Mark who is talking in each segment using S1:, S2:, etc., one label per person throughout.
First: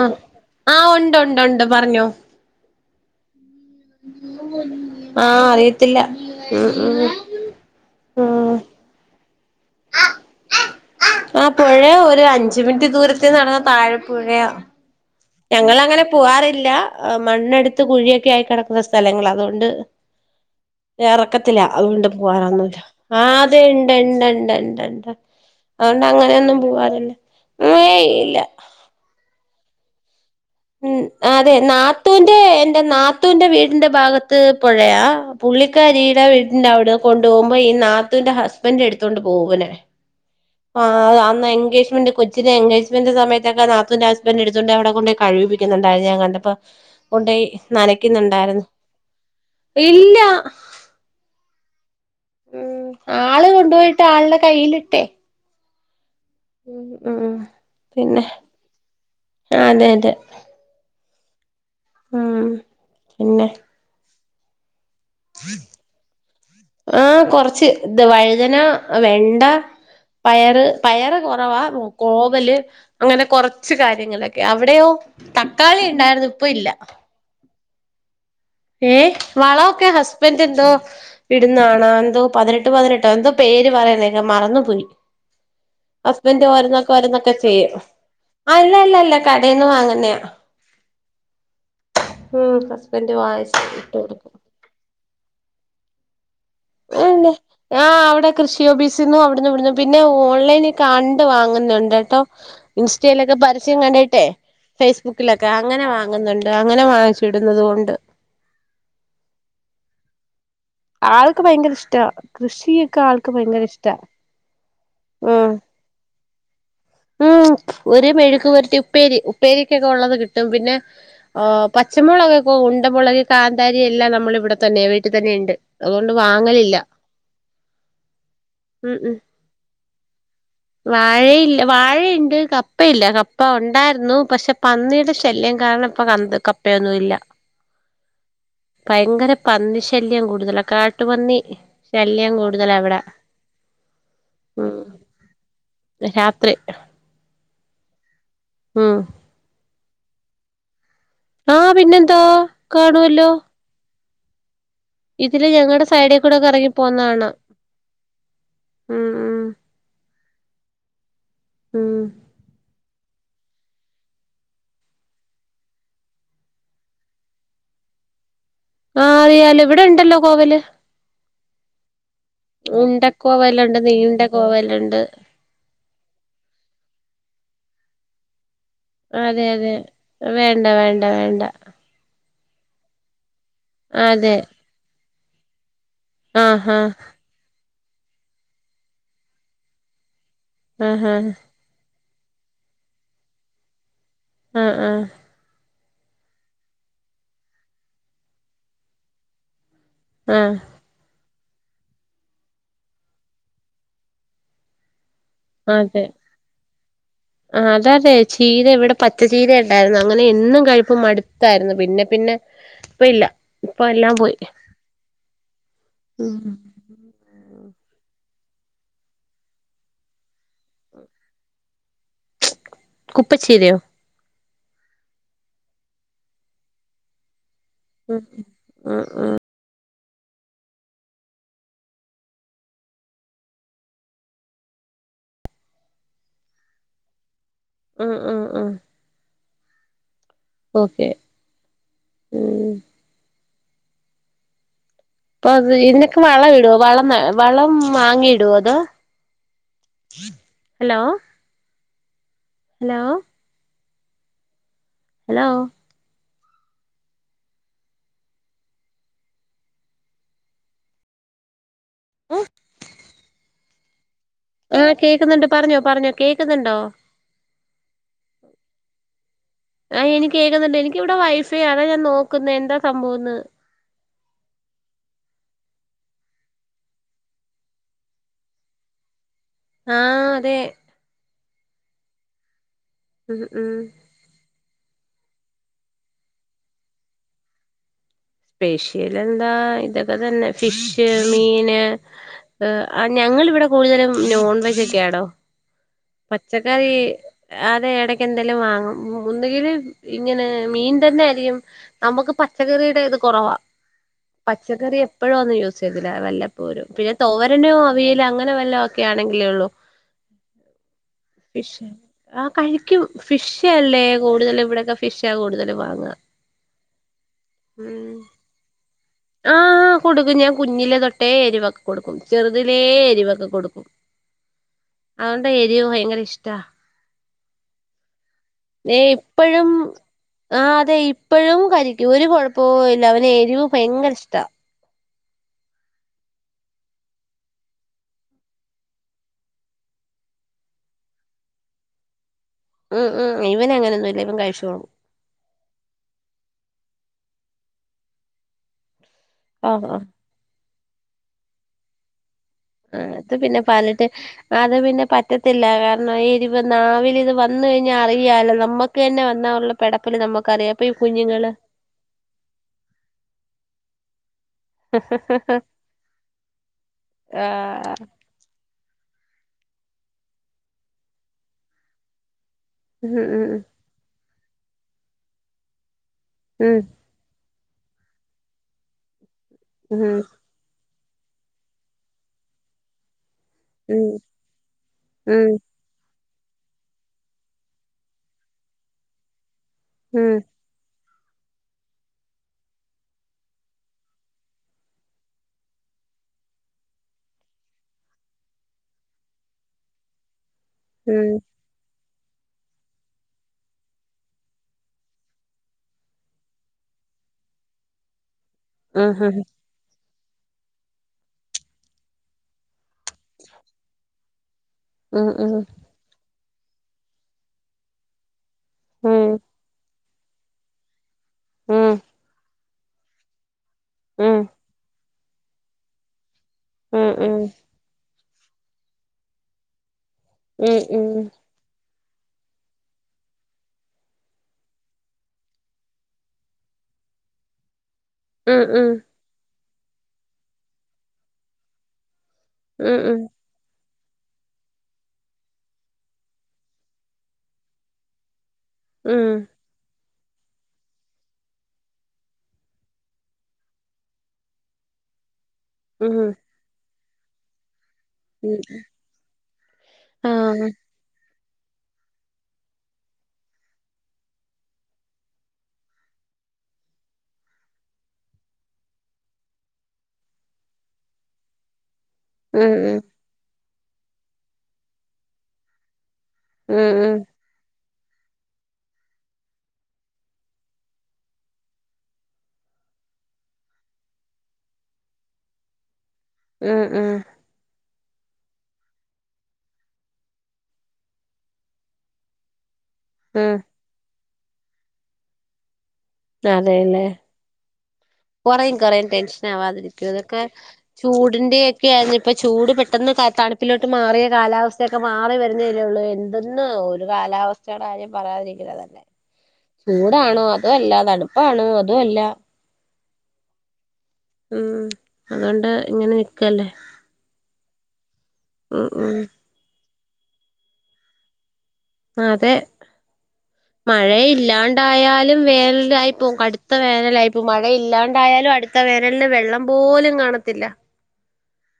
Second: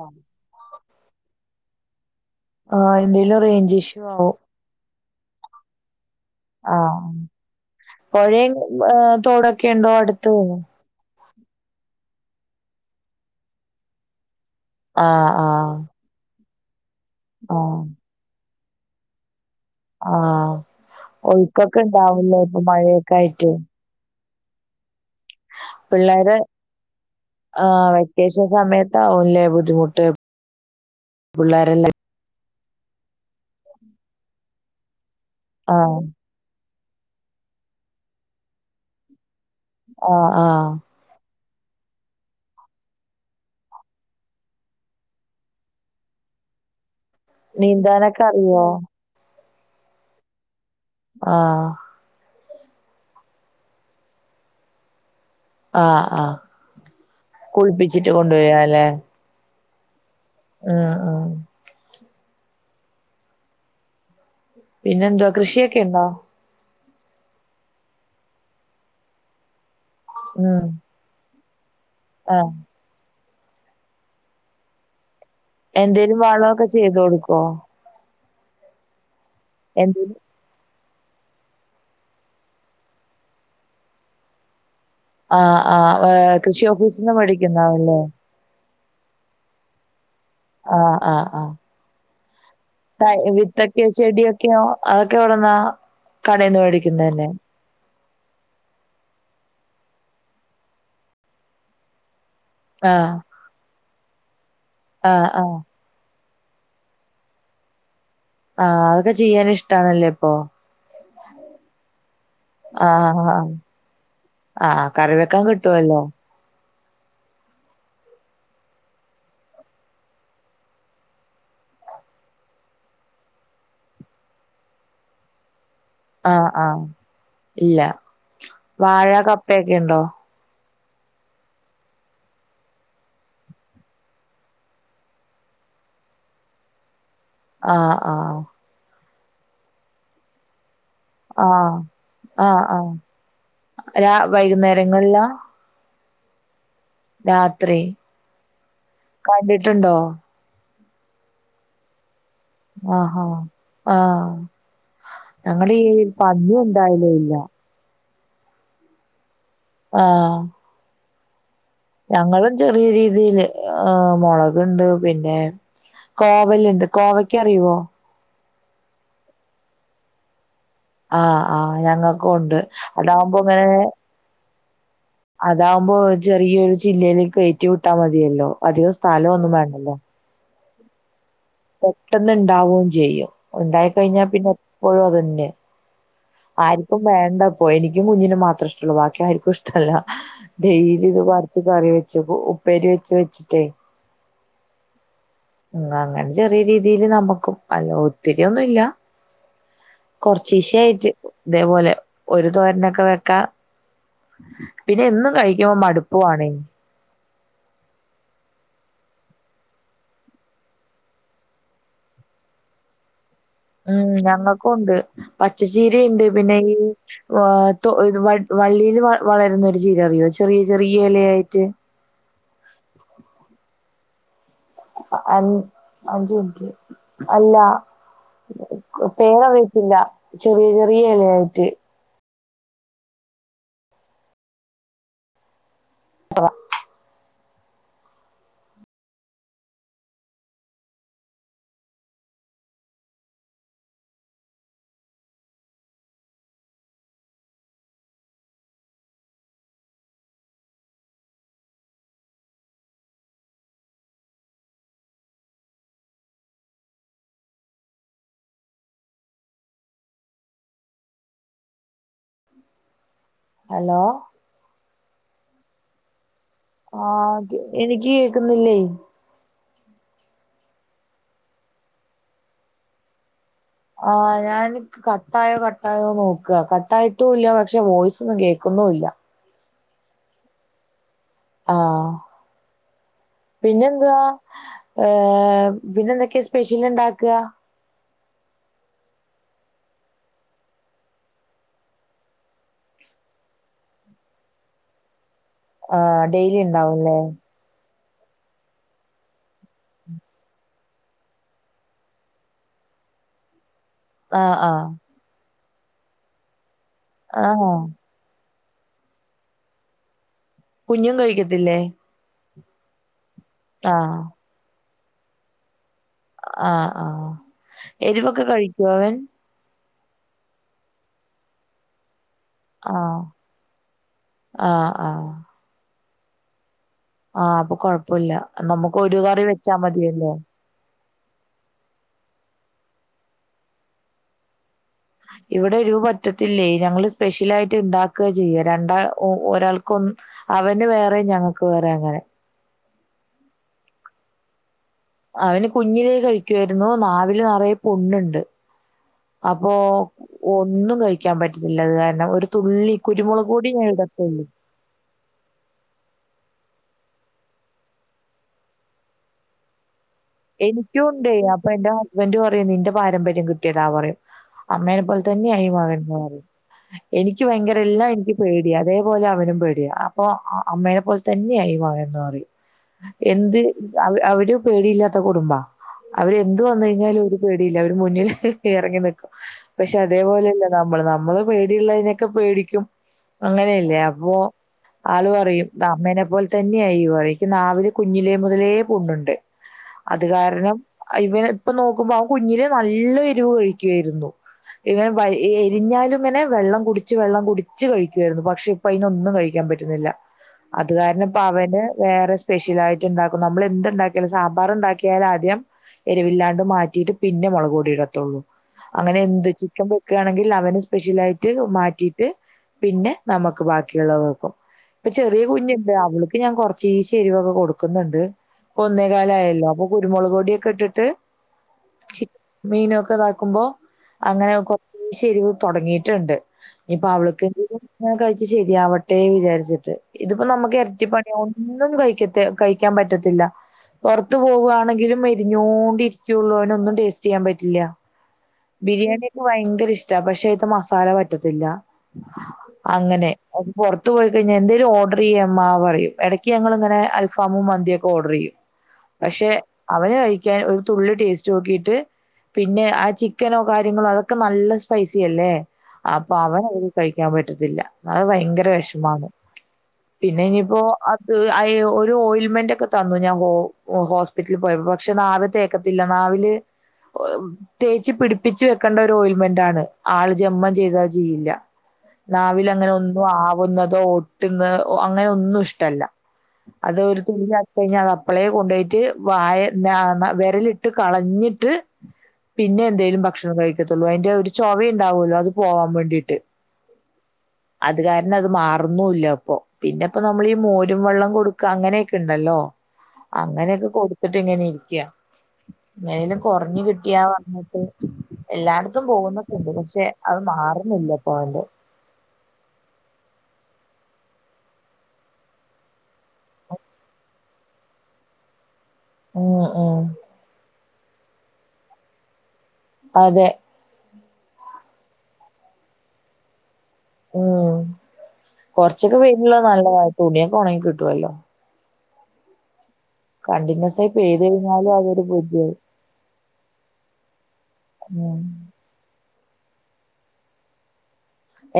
S1: ആഹ് ആഹ് ഉണ്ട് ഉണ്ട് ഉണ്ട് പറഞ്ഞോ.
S2: ആഹ് എന്തേലും റേഞ്ച് ഇഷ്
S1: ആഹ് അറിയത്തില്ല ഉം ഉം.
S2: പൊഴേ
S1: ഉം
S2: തോടൊക്കെ എന്തൊ അടുത്ത് പൊ
S1: ആഹ് പുഴേ ഒരു അഞ്ച് മിൻറ്റ് ദൂരത്തേ നടന്ന താഴെ പുഴയാ.
S2: ആഹ് ആഹ്
S1: ഞങ്ങൾ അങ്ങനെ പുവ്വാറില്ല മണ്ണെടുത്ത്
S2: ആഹ്
S1: കുഴിയൊക്കെ ആയി കേടക്കുന്ന സ്ഥലങ്ങളാ അതുകൊണ്ട്
S2: ആഹ്
S1: എറക്കത്തിലാ
S2: ഒഴുക്കൊക്കെ
S1: അതുകൊണ്ട്
S2: ഉണ്ടാവൂലേ ഇപ്പൊ
S1: പോകാറൊന്നുല്ല
S2: മഴയൊക്കെ ആയിട്ട്
S1: ആതോൻ എണ്ട് എണ്ട് എണ്ട്ണ്ട് അതൊണ്ട്
S2: പിള്ളേര്
S1: അങ്ങനെന്നും പോവാറില്ലേ ഉ ഏയ് ഇല്ല.
S2: താ ഒല്ലേ ബുദ്ധിമുട്ട്.
S1: ഉം അതെ
S2: പിള്ളേരെല്ലാം
S1: നാത്തൂന്റെ എന്റെ നാത്തൂന്റെ വീടിന്റെ ഭാഗത്ത് പൊഴയാ.
S2: ആഹ്
S1: പുള്ളിക്കാരീടെ വീട്ന്റെ അവടേ കൊണ്ടു പോവുംമ്പോ ഈ നാത്തൂന്റെ ഹസ്ബൻ്റ് എടുത്തോണ്ട് പോവുങ്ങനെ.
S2: ആഹ് ആഹ്.
S1: ആഹ് അന്ന് എൻഗേജ്മെന്റ് കൊച്ചിന്റെ എൻഗേജ്മെന്റ് സമയത്തൊക്കെ നാത്തൂന്റെ ഹസ്ബന്റ് എടുത്തോണ്ട് അവടെ കൊണ്ടോയി കഴ് ക്കുന്നുണ്ടായിരുന്നു ഞാൻ കണ്ടപ്പോ കൊണ്ടോയി
S2: നീന്താനൊക്കെ അറിയോ
S1: ന്നനക്കുന്നുണ്ടായിരുന്നു. ഇല്ലാ.
S2: ആഹ്.
S1: ഉം ആള് കൊണ്ടുപോയിട്ട് ആൾടെ കയ്യിലിട്ടേ.
S2: ആഹ് ആഹ്
S1: ഉം
S2: കുൾപ്പിച്ചിട്ട് കൊണ്ട് വരാല്ലെ.
S1: ആഹ് അതെ അതെ.
S2: ആഹ് ആഹ്.
S1: ഉം പിന്നെ?
S2: പിന്നെ എന്താ കൃഷിയൊക്കെ ണ്ടോ?
S1: ആഹ് കൊർച്ച് ത് വഴ്തന വേണ്ടാ
S2: ഉം
S1: പയറ് പയറ് കൊറവാ
S2: ആഹ്
S1: കോവല് അങ്ങനെ കൊറച്ച് കാര്യങ്ങളൊക്കെ അവിടെയോ? തക്കാളി
S2: എന്തേലും
S1: ഇണ്ടായിരുന്നു ഇപ്പ
S2: വളമൊക്കെ
S1: ഇല്ല
S2: ചെയ്ത് കൊടുക്കോ
S1: ഏ വളൊക്കെ
S2: എന്തേലും
S1: ഹസ്ബൻഡ് എന്തോ ഇടുന്നാണ എന്തോ പതിനെട്ട് പതിനെട്ടോ എന്തോ പേര് പറയനേക്കാ മറന്നുപോയി
S2: ആഹ് ആഹ് കൃഷി ഓഫീസിന്നും മേടിക്കുന്നാവു
S1: ചെയ്യും
S2: അല്ലേ
S1: അല്ല അല്ല ല്ല കടേന്ന് വാങ്ങുന്നയാ
S2: ആഹ് ആഹ് ആഹ്
S1: ഉം ഹസ്ബൻഡ് വാങ്ങിച്ച്
S2: വിത്തൊക്കെയോ
S1: ഇട്ട് കൊടുക്കും
S2: ചെടിയൊക്കെയോ അതൊക്കെ എവിടന്നാ കടയിൽന്ന് മേടിക്കുന്നത് തന്നെ
S1: അല്ലെ ആഹ് അവിടെ കൃഷി ഓഫീസിന്നും അവിടന്ന് ഇവിടുന്നു പിന്നെ ഓൺലൈൻ കണ്ട് വാങ്ങുന്നുണ്ട് കേട്ടോ
S2: ആഹ്
S1: ഇൻസ്റ്റയിലൊക്കെ പരസ്യം കണ്ടിട്ടെ
S2: ആഹ്
S1: ഫേസ്ബുക്കിലൊക്കെ
S2: ആഹ്.
S1: അങ്ങനെ വാങ്ങുന്നുണ്ട് അങ്ങനെ വാങ്ങിച്ചിടുന്നത് കൊണ്ട്
S2: ആഹ് അതൊക്കെ ചെയ്യാനും ഇഷ്ടാണല്ലേ ഇപ്പൊ
S1: ആൾക്ക് ഭയങ്കര ഇഷ്ട കൃഷിയൊക്കെ
S2: ആഹ്
S1: ആൾക്ക്
S2: ആഹ്.
S1: ഭയങ്കര ഇഷ്ടാ
S2: ആഹ് കറി
S1: ഉം
S2: [unintelligible]
S1: ഉം ഒരു മെഴുക്ക് പെരട്ടി ഉപ്പേരി ഉപ്പേരിക്ക് ഒക്കെ ഉള്ളത് കിട്ടും പിന്നെ പച്ചമുളകൊക്കെ ഉണ്ടമുളക് കാന്താരി എല്ലാം നമ്മൾ ഇവിടെ തന്നെ വീട്ടിൽ തന്നെ ഉണ്ട് അതുകൊണ്ട്
S2: ആഹ്
S1: വാങ്ങലില്ല
S2: ആഹ് ഇല്ല
S1: ഉം
S2: വാഴ
S1: ഉം
S2: കപ്പയൊക്കെ ഉണ്ടോ
S1: വാഴയില്ല വാഴയുണ്ട് കപ്പയില്ല കപ്പ ഉണ്ടായിരുന്നു പക്ഷെ പന്നിയുടെ ശല്യം കാരണം അപ്പൊ കന്ത് കപ്പയൊന്നും ഇല്ല
S2: ആഹ് ആഹ്
S1: ഭയങ്കര പന്നി ശല്യം കൂടുതല കാ കാട്ടുപന്നി
S2: ആഹ്
S1: ശല്യം
S2: ആഹ്
S1: കൂടുതല
S2: ആഹ്.
S1: ഇവിടെ
S2: രാ
S1: ഉം
S2: വൈകുന്നേരങ്ങളിലാ?
S1: രാത്രി
S2: രാത്രി
S1: ആഹ്
S2: കണ്ടിട്ടുണ്ടോ
S1: ആഹ് പിന്നെന്താ
S2: ആഹ ആഹ്
S1: ഇതില്
S2: ഞങ്ങടെ ഈ
S1: ഞങ്ങളുടെ സൈഡേ കൂടെക്കെ
S2: പന്നി
S1: ഇറങ്ങി പോവുന്നത്
S2: എന്തായാലും
S1: കാണ
S2: ഇല്ല.
S1: ഉം ഉം
S2: ആഹ്
S1: ഉം
S2: ഞങ്ങളും ചെറിയ രീതിൽ മുളകുണ്ട് പിന്നെ കോവലുണ്ട് കോവയ്ക്ക അറിയുവോ
S1: ആഹ് അറിയാലോ ഇവിടെ ഉണ്ടല്ലോ കോവല്
S2: ആഹ് ആഹ് ഞങ്ങ
S1: ഉണ്ടക്കോവലുണ്ട് നീണ്ട കോവലുണ്ട്
S2: അതാവുമ്പോ ചെറിയൊരു ചില്ലയിലേക്ക് കയറ്റി വിട്ടാൽ മതിയല്ലോ അധികം
S1: അതെ
S2: സ്ഥലൊന്നും
S1: അതെ വേണ്ട വേണ്ട വേണ്ട
S2: പെട്ടെന്ന് ഇണ്ടാവയും ചെയ്യും ഉണ്ടായി കഴിഞ്ഞാ
S1: അതെ
S2: പിന്നെ എപ്പോഴും അതന്നെ
S1: ആഹ്
S2: ആരിക്കും വേണ്ടപ്പോ എനിക്കും കുഞ്ഞിന് മാത്രം ഇഷ്ടള്ളു ബാക്കി ആരിക്കും ഇഷ്ടമല്ല ഡെയിലി
S1: ആഹ്
S2: ഇത്
S1: ആഹ്
S2: പറിച്ച് കറി വെച്ച് ഉപ്പേരി വെച്ച് വെച്ചിട്ടേ
S1: ആഹ് ആഹ്
S2: ഉം അങ്ങനെ ചെറിയ രീതിൽ നമ്മുക്കും അല്ല ഒത്തിരി ഒന്നുല്ല
S1: ആഹ്
S2: കൊറചീശെ ആയിട്ട് ഇതേപോലെ ഒരു തോരനൊക്കെ വെക്കാ പിന്നെ എന്നും കഴി മടുപ്പവാണെ
S1: ആഹ അതതെ ചീര ഇവിടെ പച്ച ചീര ഉണ്ടായിരുന്നു അങ്ങനെ എന്നും കഴുപ്പും മടുത്തായിരുന്നു പിന്നെ പിന്നെ ഇപ്പൊല്ല
S2: ഉം ഞങ്ങൾക്കുണ്ട് പച്ചച്ചീര ഉണ്ട് പിന്നെ ഈ അഹ തൊ വള്ള വള്ളിയിൽ വളരുന്നൊരു ചീര അറിയോ ചെറിയ ചെറിയ ഇലയായിട്ട്
S1: കുപ്പച്ചീരിയോ
S2: അൽ [unintelligible] അല്ല
S1: ഓക്കെ
S2: പേര വട്ടില്ല ചെറിയ ചെറിയ ഇലയായിട്ട് അഹ
S1: ഉം ഉം ഉം ഓക്കെ ഉം അപ്പൊ ഇനക്ക് വളം ഇടുവോ വളം വളം വാങ്ങി ഇടുവൊ അതോ ഹലോ ഹലോ ഹലോ ഏഹ്
S2: ഹലോ
S1: ആഹ കേക്കുന്നുണ്ട് പറഞ്ഞോ പറഞ്ഞോ കേൾക്കന്നുണ്ടോ?
S2: ആഹ എനിക്ക് കേക്കുന്നില്ലേ
S1: ആഹ എനിക്ക് കേകുന്നുണ്ട് എനിക്കിവിടെ വൈഫൈ ആണ് ഞാൻ നോക്കുന്നത് എന്താ സംഭവംന്ന്
S2: ആഹ് ഞാൻ കട്ടായോ കട്ടായോ നോക്കകട്ടായിട്ടുല്ല പക്ഷെ വോയ്സ്ന്നും കേക്കുന്നൂല്ല
S1: ആഹ് അതെ
S2: ആഹ്
S1: ഉം ഉം
S2: പിന്നെന്തുവാ ഏഹ പിന്നെ എന്തൊക്കെയാ സ്പെഷ്യൽ ഉണ്ടാക്ക
S1: സ്പെഷ്യൽ എന്താ ഇതൊക്കെ തന്നെ ഫിഷ് മീന് ആഹ ഞങ്ങൾവിടെ കൂടുതലും നോൺ വെജ് ഒക്കെയാണോ
S2: ആഹ ഡെയിലി ഉണ്ടാവുല്ലേ
S1: അതെ എടക്ക് എന്തെലും വാങ്ങും ഒന്തെങ്കില് ഇങ്ങനെ മീൻ തന്നെ ആയിരിക്കും നമുക്ക് പച്ചക്കറിയുടെ ഇത് കുറവാ
S2: ആഹ് ആഹ്
S1: പച്ചക്കറി എപ്പോഴും ഒന്നും യൂസ് ചെയ്തില്ല വല്ല പോരും പിന്നെ
S2: ആഹാ
S1: തോരന് അവിയൽ അങ്ങനെ വല്ല ഒക്കെ ആണെങ്കിലേ ഒള്ളൂ
S2: കുഞ്ഞും കഴിക്കത്തില്ലേ?
S1: ഫിഷ് ആഹ കഴിക്കും ഫിഷ് അല്ലേ
S2: ആഹ്
S1: കൂടുതല് ഇവിടെക്കെ ഫിഷാ കൂതലും വാങ്ങ
S2: അഹ അഹ എരിവൊക്കെ കഴിക്കും അവൻ
S1: ആഹ് കൊടുക്കും ഞാൻ കുഞ്ഞിലെ തൊട്ടേ എരിവൊക്കെ കൊടുക്കും ചെറുതിലേ
S2: ആഹ്
S1: എരിവൊക്കെ കൊടുക്കും
S2: ആഹ് ആഹ്
S1: അതുകൊണ്ട് എരിവ് ഭയങ്കര ഇഷ്ടാ
S2: ആഹ് അപ്പൊ കൊഴപ്പൊല്ല
S1: ദേ
S2: നമുക്ക് ഒരു കറി
S1: ഇപ്പഴും
S2: വെച്ചാ മതിയല്ലോ
S1: ആഹ് അതെ ഇപ്പഴും കരിക്കും ഒരു കുഴപ്പവുല്ല അവന് എരിവ് ഭയങ്കര ഇഷ്ട
S2: ഇവിടെ എരു പറ്റത്തില്ലേ ഞങ്ങള് സ്പെഷ്യൽ ആയിട്ട് ഇണ്ടാക്കുക ചെയ്യുക രണ്ടാ ഒരാൾക്കൊന്നും അവന് വേറെ ഞങ്ങക്ക് വേറെ അങ്ങനെ
S1: ഉം ഉം ഇവനെങ്ങനൊന്നും ഇല്ല ഇവൻ കഴിച്ചോളും
S2: അവന് കുഞ്ഞിലേ കഴിക്കുായിരുന്നു നാവില് നിറയെ പൊണ്ണണ്ട് അപ്പോ
S1: ആഹ് ആഹ്
S2: ഒന്നും കഴിക്കാൻ പറ്റത്തില്ല അത് കാരണം ഒരു തുള്ളി
S1: ആഹ് അത്
S2: കുരുമുളക്
S1: പിന്നെ
S2: പൊടി ഞാൻ
S1: പറഞ്ഞിട്ട്
S2: ഇടത്തുള്ളു
S1: അത് പിന്നെ പറ്റത്തില്ല കാരണം എരിവ് നാവില് ഇത് വന്ന് കഴിഞ്ഞാൽ അറിയാല്ലോ നമ്മക്ക് നമ്മുക്ക് തന്നെ വന്നാലുള്ള പെടപ്പെല് നമ്മക്ക്
S2: എനിക്കും ഉണ്ടേ അപ്പൊ എന്റെ ഹസ്ബന്റ് പറയും നിന്റെ പാരമ്പര്യം കിട്ടിയതാ പറയും അമ്മേനെ പോലെ തന്നെയാ ഈ മകൻ എന്ന് പറയും എനിക്ക് ഭയങ്കര
S1: ആഹ്
S2: എല്ലാം എനിക്ക് പേടിയാ അതേപോലെ അവനും പേടിയ അപ്പൊ അമ്മേനെപോലെ തന്നെയാ ഈ മകനെന്ന് പറയും എന്ത്
S1: ഉം
S2: അവര് പേടിയില്ലാത്ത കുടുംബാ അവര് എന്ത്
S1: ഉം
S2: വന്ന് കഴിഞ്ഞാലും അവര് പേടിയില്ല അവര് മുന്നിൽ ഇറങ്ങി നിൽക്കും പക്ഷെ
S1: ഉം
S2: അതേപോലെ അല്ല നമ്മള് നമ്മള് പേടിയുള്ളതിനൊക്കെ പേടിക്കും അങ്ങനെയല്ലേ
S1: ഉം
S2: അപ്പോ ആള്
S1: ഉം
S2: പറയും അമ്മേനെ പോലെ തന്നെയാ [unintelligible] നാവില് കുഞ്ഞിലേ മുതലേ പുണ്ണുണ്ട്
S1: ഉം
S2: അത്
S1: ഉം
S2: കാരണം ഇവന് ഇപ്പൊ നോക്കുമ്പോ അവൻ കുഞ്ഞിലെ നല്ല എരിവ് കഴിക്കുവായിരുന്നു ഇങ്ങനെ എരിഞ്ഞാലും ഇങ്ങനെ വെള്ളം കുടിച്ച് വെള്ളം കുടിച്ച് കഴിക്കുവായിരുന്നു പക്ഷെ ഇപ്പം അതിനൊന്നും കഴിക്കാൻ പറ്റുന്നില്ല അത് കാരണം ഇപ്പ അവന് വേറെ സ്പെഷ്യൽ ആയിട്ട് ഉണ്ടാക്കും നമ്മള് എന്തു ഉണ്ടാക്കിയാലും സാമ്പാറ് ഉണ്ടാക്കി യാൽ ആദ്യം എരിവില്ലാണ്ട് മാറ്റിയിട്ട് പിന്നെ മുളക് പൊടിയിടത്തുള്ളൂ
S1: ഉം
S2: അങ്ങനെ
S1: ഉം
S2: എന്ത് [unintelligible] വെക്കയാണെങ്കിൽ അവന് സ്പെഷ്യലായിട്ട് മാറ്റിയിട്ട് പിന്നെ നമ്മുക്ക് ബാക്കിയുള്ളത് വെക്കും ഇപ്പൊ
S1: ഉം
S2: ചെറിയ
S1: ഉം ഉം
S2: കുഞ്ഞുണ്ട് അവൾക്ക് ഞാൻ കുറച്ചീച്ച് എരിവൊക്കെ കൊടുക്കുന്നുണ്ട് ഇപ്പ ഒന്നേ കാലായല്ലോ അപ്പൊ കുരുമുളക് പൊടിയൊക്കെ ഇട്ടിട്ട്
S1: ഉം
S2: ചീ മീനൊക്കെ ഇതാക്കുമ്പോ അങ്ങനെ [unintelligible] എരിവ് തുടങ്ങിയിട്ടുണ്ട് ഇനിപ്പൊ
S1: ഉം ഉം ഉം
S2: അവൾക്ക്
S1: ഉം
S2: എങ്കിലും ഇങ്ങനെകഴിച്ച് ശരിയാവട്ടേന്ന് വിചാരിച്ചിട്ട് ഇതിപ്പോ നമ്മുക്ക്
S1: ഉം
S2: എരട്ടിപ്പണിയാവും ഒന്നും കഴിക്കത്തെ കഴിക്കാൻ പറ്റത്തില്ല പുറത്ത് പോവാ [unintelligible] എരിഞ്ഞോണ്ടിരിക്കൊള്ളു അവനൊന്നും ടേസ്റ്റ് ചെയ്യാൻ പറ്റില്ല
S1: ഉം ഉം ഉം ഉം
S2: ബിരിയാണി ഭയങ്കര ഇഷ്ട പക്ഷെ ഇവൾക്ക് മസാല പറ്റത്തില്ല അങ്ങനെ പുറത്ത് പോയി കഴിഞ്ഞാൽ എന്തേലും ഓർഡർ ചെയ്യ് അമ്മ പറയും ഇടയ്ക്ക് ഞങ്ങൾ ഇങ്ങനെ അൽഫാമും മന്തിയൊക്കെ ഓർഡർ ചെയ്യും
S1: ഉം
S2: പക്ഷെ അവന് കഴിക്കാൻ ഒരു തുള്ളി ടേസ്റ്റ് നോക്കീട്ട് പിന്നെ ആ ചിക്കനോ കാര്യങ്ങളോ അതൊക്കെ നല്ല സ്പൈസി അല്ലേ
S1: ഉം ഉം
S2: അപ്പൊ അവന് അത് കഴിക്കാൻ പറ്റത്തില്ല അത്
S1: ഉം
S2: ഭയങ്കര [unintelligible] പിന്നെ
S1: ആഹ്
S2: ഇനിയിപ്പോ അത് അയ് ഒരു ഓയിൽമെന്റ് ഒക്കെ തന്നു ഞാൻ ഹോ ഹോസ് പിറ്റിൽ പോയപ്പൊ പക്ഷെ നാവിൽ തേക്കത്തില്ല നാവില് തേച്ച് പിടിപ്പിച്ച് വെക്കേണ്ട ഒരു ഓയിൽമെന്റ് ആണ് ആള് ജന്മം ചെയ്ത ചെയ്യില്ല
S1: ഉം
S2: നാവിലങ്ങനെ ഒന്നും ആവുന്നതോ ഒട്ടുന്ന അങ്ങനെ ഒന്നും ഇഷ്ടല്ല
S1: ഉം ഉം
S2: അത് ഒരു തുള്ളി ആയി കഴിഞ്ഞ അത് അപ്പളേ കൊണ്ട് പോയിട്ട് വായ ആഹ് വിരലിട്ട് കളഞ്ഞിട്ട് പിന്നെ എന്തേലും ഭക്ഷണം കഴിക്കത്തുള്ളൂ അതിന്റെ ഒരു ചൊവയുണ്ടാവോലോ അത് പോവാൻ വേണ്ടിയിട്ട്
S1: ഉം ഉം
S2: അത് കാരണം അത് മാറുന്നു ഇല്ല ഇപ്പൊ പിന്നെ ഇപ്പോ നമ്മളീ മോരും വെള്ളം കൊടുക്ക അങ്ങനെയൊക്കെ ഇണ്ടല്ലോ
S1: ഉം
S2: അങ്ങനെയൊക്കെ കൊടുത്തിട്ട് ഇങ്ങനെ ഇരിക്ക എങ്ങനേലും കുറഞ്ഞ് കിട്ടിയാന്ന് പറഞ്ഞിട്ട്
S1: കുറയും
S2: എല്ലായിടത്തും
S1: കുറയും ടെൻഷൻ
S2: പോകുന്നൊക്കെണ്ട്
S1: ആവാതിരിക്കു
S2: പക്ഷെ അത്
S1: ഇതൊക്കെ
S2: മാറുന്നില്ല
S1: ചൂടിന്റെ
S2: പോവല്
S1: ഒക്കെയായിരുന്നു ഇപ്പ ചൂട് പെട്ടെന്ന് തണുപ്പിലോട്ട് മാറിയ കാലാവസ്ഥയൊക്കെ മാറി വരുന്നല്ലേള്ളൂ ഒന്ന് [unintelligible] ഒരു കാലാവസ്ഥയുടെ കാര്യം പറയാതിരിക്കുന്നത നല്ലേ
S2: ഉം ഉം
S1: ചൂടാണോ അതും അല്ല തണു പ്പാണോ അതു അല്ല
S2: അതെ
S1: ഉം അതോണ്ട് ഇങ്ങനെ നിക്കല്ലേ.
S2: ഉം
S1: ഉം ഉം
S2: കൊറച്ചൊക്കെ വെയിലുള്ളത് നല്ലതാ തുണിയൊക്കെ ഒണങ്ങി കിട്ടുവല്ലോ.
S1: ആതെ
S2: കണ്ടിന്യു
S1: മഴ ഇല്ലാണ്ടായാലും വേനലായിപ്പോം കടുത്ത വേനലായിപ്പോ മഴ
S2: ഉം
S1: ഇല്ലാണ്ടായാലും അടു ത്ത വേനലിൽ വെള്ളം പോലും കാണത്തില്ല.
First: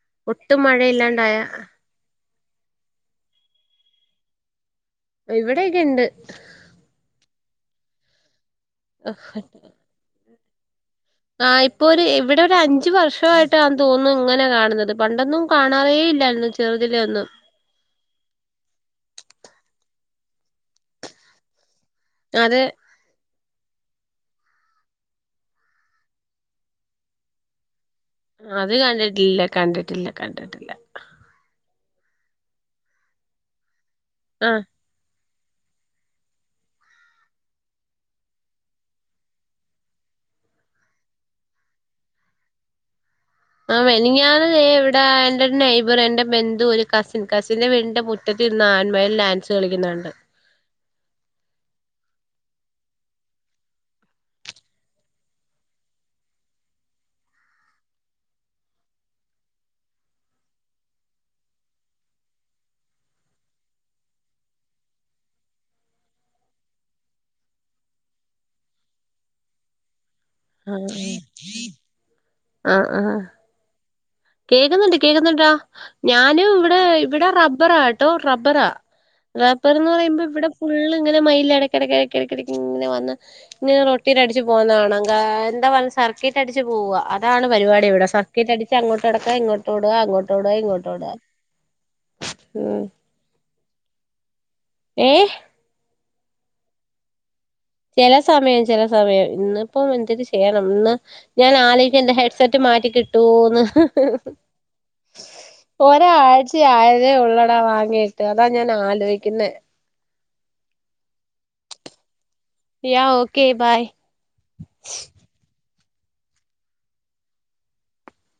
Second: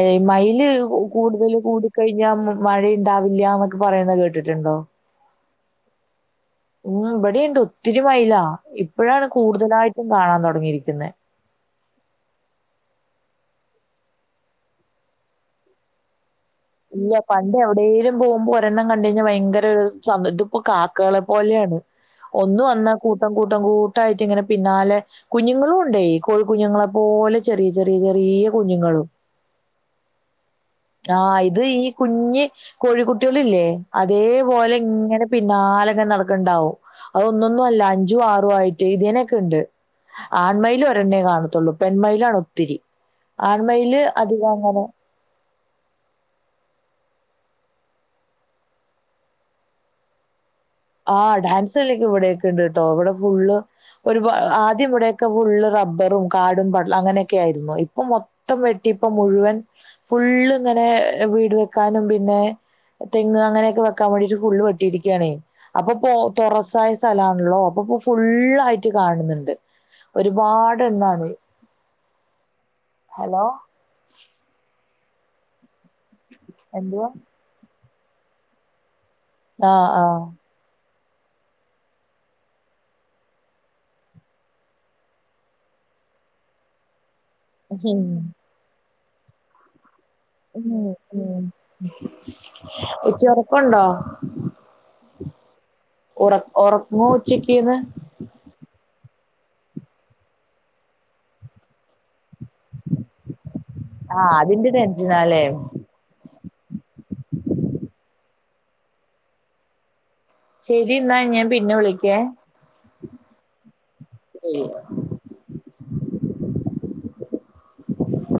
S2: ഏഹ്
S1: ഒട്ടും
S2: മയില്
S1: മഴയില്ലാണ്ടായ
S2: കൂടുതൽ കൂടി കഴിഞ്ഞ മമഴയുണ്ടാവില്ല്യാന്നൊക്കെ പറയുന്നത് കേട്ടിട്ടുണ്ടോ?
S1: ഇവിടെയൊക്കെ ഇണ്ട്.
S2: ഉം ഇബടീണ്ട് ഒത്തിരി മയിലാ. ഇപ്പഴാണ് കൂടുതലായിട്ടും കാണാൻ തൊടങ്ങിയിരിക്കുന്നേ.
S1: ആഹ് ഇപ്പോ ഒര് ഇവിടെ ഒരു അഞ്ച് വർഷായിട്ടാ തോന്നുന്നു ഇങ്ങനെ കാണുന്നത് പണ്ടൊന്നും കാണാറേ ഇല്ലായിന്നുന്ന്
S2: ഇല്ല പ ണ്ടെവിടേലും പോകുമ്പോ ഒരെണ്ണം കണ്ട് കയിഞ്ഞ ഭയങ്കര ഒരു സം ഇതിപ്പോ കാക്കേളെ പോലെയാണ്.
S1: അത്
S2: ഒന്ന് വന്നാ കൂട്ടം കൂട്ടം കൂട്ടായിട്ട് ഇങ്ങനെ പിന്നാലെ കുഞ്ഞുങ്ങളൂണ്ടേ കോഴി കുഞ്ഞുങ്ങളെ പോലെ ചെറിയ ചെറിയ ചെറിയ
S1: അത്
S2: കുഞ്ഞുങ്ങളും
S1: കണ്ടിട്ടില്ല കണ്ടിട്ടില്ല കണ്ടിട്ടില്ല.
S2: ആഹ് ഇത് ഈ കുഞ്ഞി കോഴിക്കുട്ട്യേളില്ലേ
S1: ആ
S2: അതേപോലെ ഇങ്ങനെ പിന്നാലങ്ങെനെ നടക്ക്ണ്ടാവും. അതൊന്നൊന്നുല്ല അഞ്ചും ആറു ആയിട്ട്. ഇതിനൊക്കെണ്ട്. ആൺമയില് ഒരെണ്ണെ കാണത്തൊള്ളു പെൺമയിലാണ് ഒത്തിരി.
S1: ആഹ്
S2: ആൺമയില്
S1: മെനിഞ്ഞാന്ന്
S2: അധികം
S1: ദേ
S2: അങ്ങനെ
S1: ഇവിടെ എന്റെ ഒരു നെയ്ബർ എന്റെ ബന്ധു ഒരു കസിൻ കസിന്റെ വീടിന്റെ മുറ്റത്തിരുന്ന് ആൺമയിൽ ഡാൻസ് കളിക്കുന്ന കണ്ട്.
S2: ആഹ് ഡാൻസ് കളി ഒക്കെ ഇവിടെയൊക്കെ ഇണ്ട്ട്ടോ. ഇവിടെ ഫുള്ള് ഒരു പാ ആദ്യം ഇവിടെയൊക്കെ ഫുള്ള് റബ്ബറും കാടും പടല് അങ്ങനെയൊക്കെ ആയിരുന്നു. ഇപ്പം മൊ ത്തം വെട്ടി പ്പം മുഴുവൻ ഫുള്ള് ങ്ങനെ വീട് വെക്കാനും പിന്നെ തെങ്ങ് അങ്ങനൊക്കെ വെക്കാൻ വേണ്ടീട്ട് ഫുള്ള് വെട്ടിയിരിക്കാണേ. അപ്പൊ പോ തൊറസായ സ്ഥലാണല്ലോ അപ്പൊപ്പോ ഫുള്ളായിട്ട് കാണുന്നുണ്ട്. ഒരുപാട് എണ്ണാണ്,
S1: ആ ആ
S2: ഹലോ
S1: കേക്കുന്നുണ്ട് കേക്കുന്നുണ്ടാ ഞാനും ഇവിടെ
S2: എന്തുവാ
S1: ഇവിടെ റബ്ബറാ ട്ടോ റബ്ബറാ റബ്ബർന്ന്
S2: ആഹ് ആഹ്
S1: പറയുമ്പം ഇവിടെ ഫുള്ള്ങ്ങന മയില് എടക്കെടക്ക് എടക്കെടക്കിങ്ങനെ വന്ന് ഇങ്ങനെ റൊട്ടീറ്റ് അടിച്ച് പോകുന്ന കാണാം. കാ എന്താ വൺ സർക്കീട്ട് അടിച്ച് പോവാ. അ താണ് പരിപാടി
S2: ഉം
S1: ഇവടെ. സർക്കീറ്റടിച്ച് അങ്ങോട്ട് നടക്ക ഇങ്ങോട്ടോടാ അങ്ങോ
S2: ഉം ഉം
S1: ഉം
S2: ഉച്ചയൊറക്കം ഉണ്ടോ?
S1: ഏഹ്
S2: ഉറ ഒറങ്ങോ ഉച്ചക്ക്ന്ന്.
S1: ചെല സമയം ചെല സമയം ഇന്നിപ്പം എന്തര് ചെയ്യണം ഇന്ന് ഞാൻ ആലോയിക്കാ എന്റെ ഹെഡ്സെറ്റ് മാറ്റി കിട്ടുവോന്ന്.
S2: ആഹ് അതിന്റെ ടെൻഷനാല്ലെ.
S1: ഒരാരാഴ്ച ആയതേ ഉള്ളടാ വാങ്ങിയിട്ട് അതാ ഞാൻ ആലോയ്ക്കുന്നെ.
S2: ശരി ന്നാ ഞാൻ പിന്നെ വിളിക്കെ.
S1: Yeah okay bye.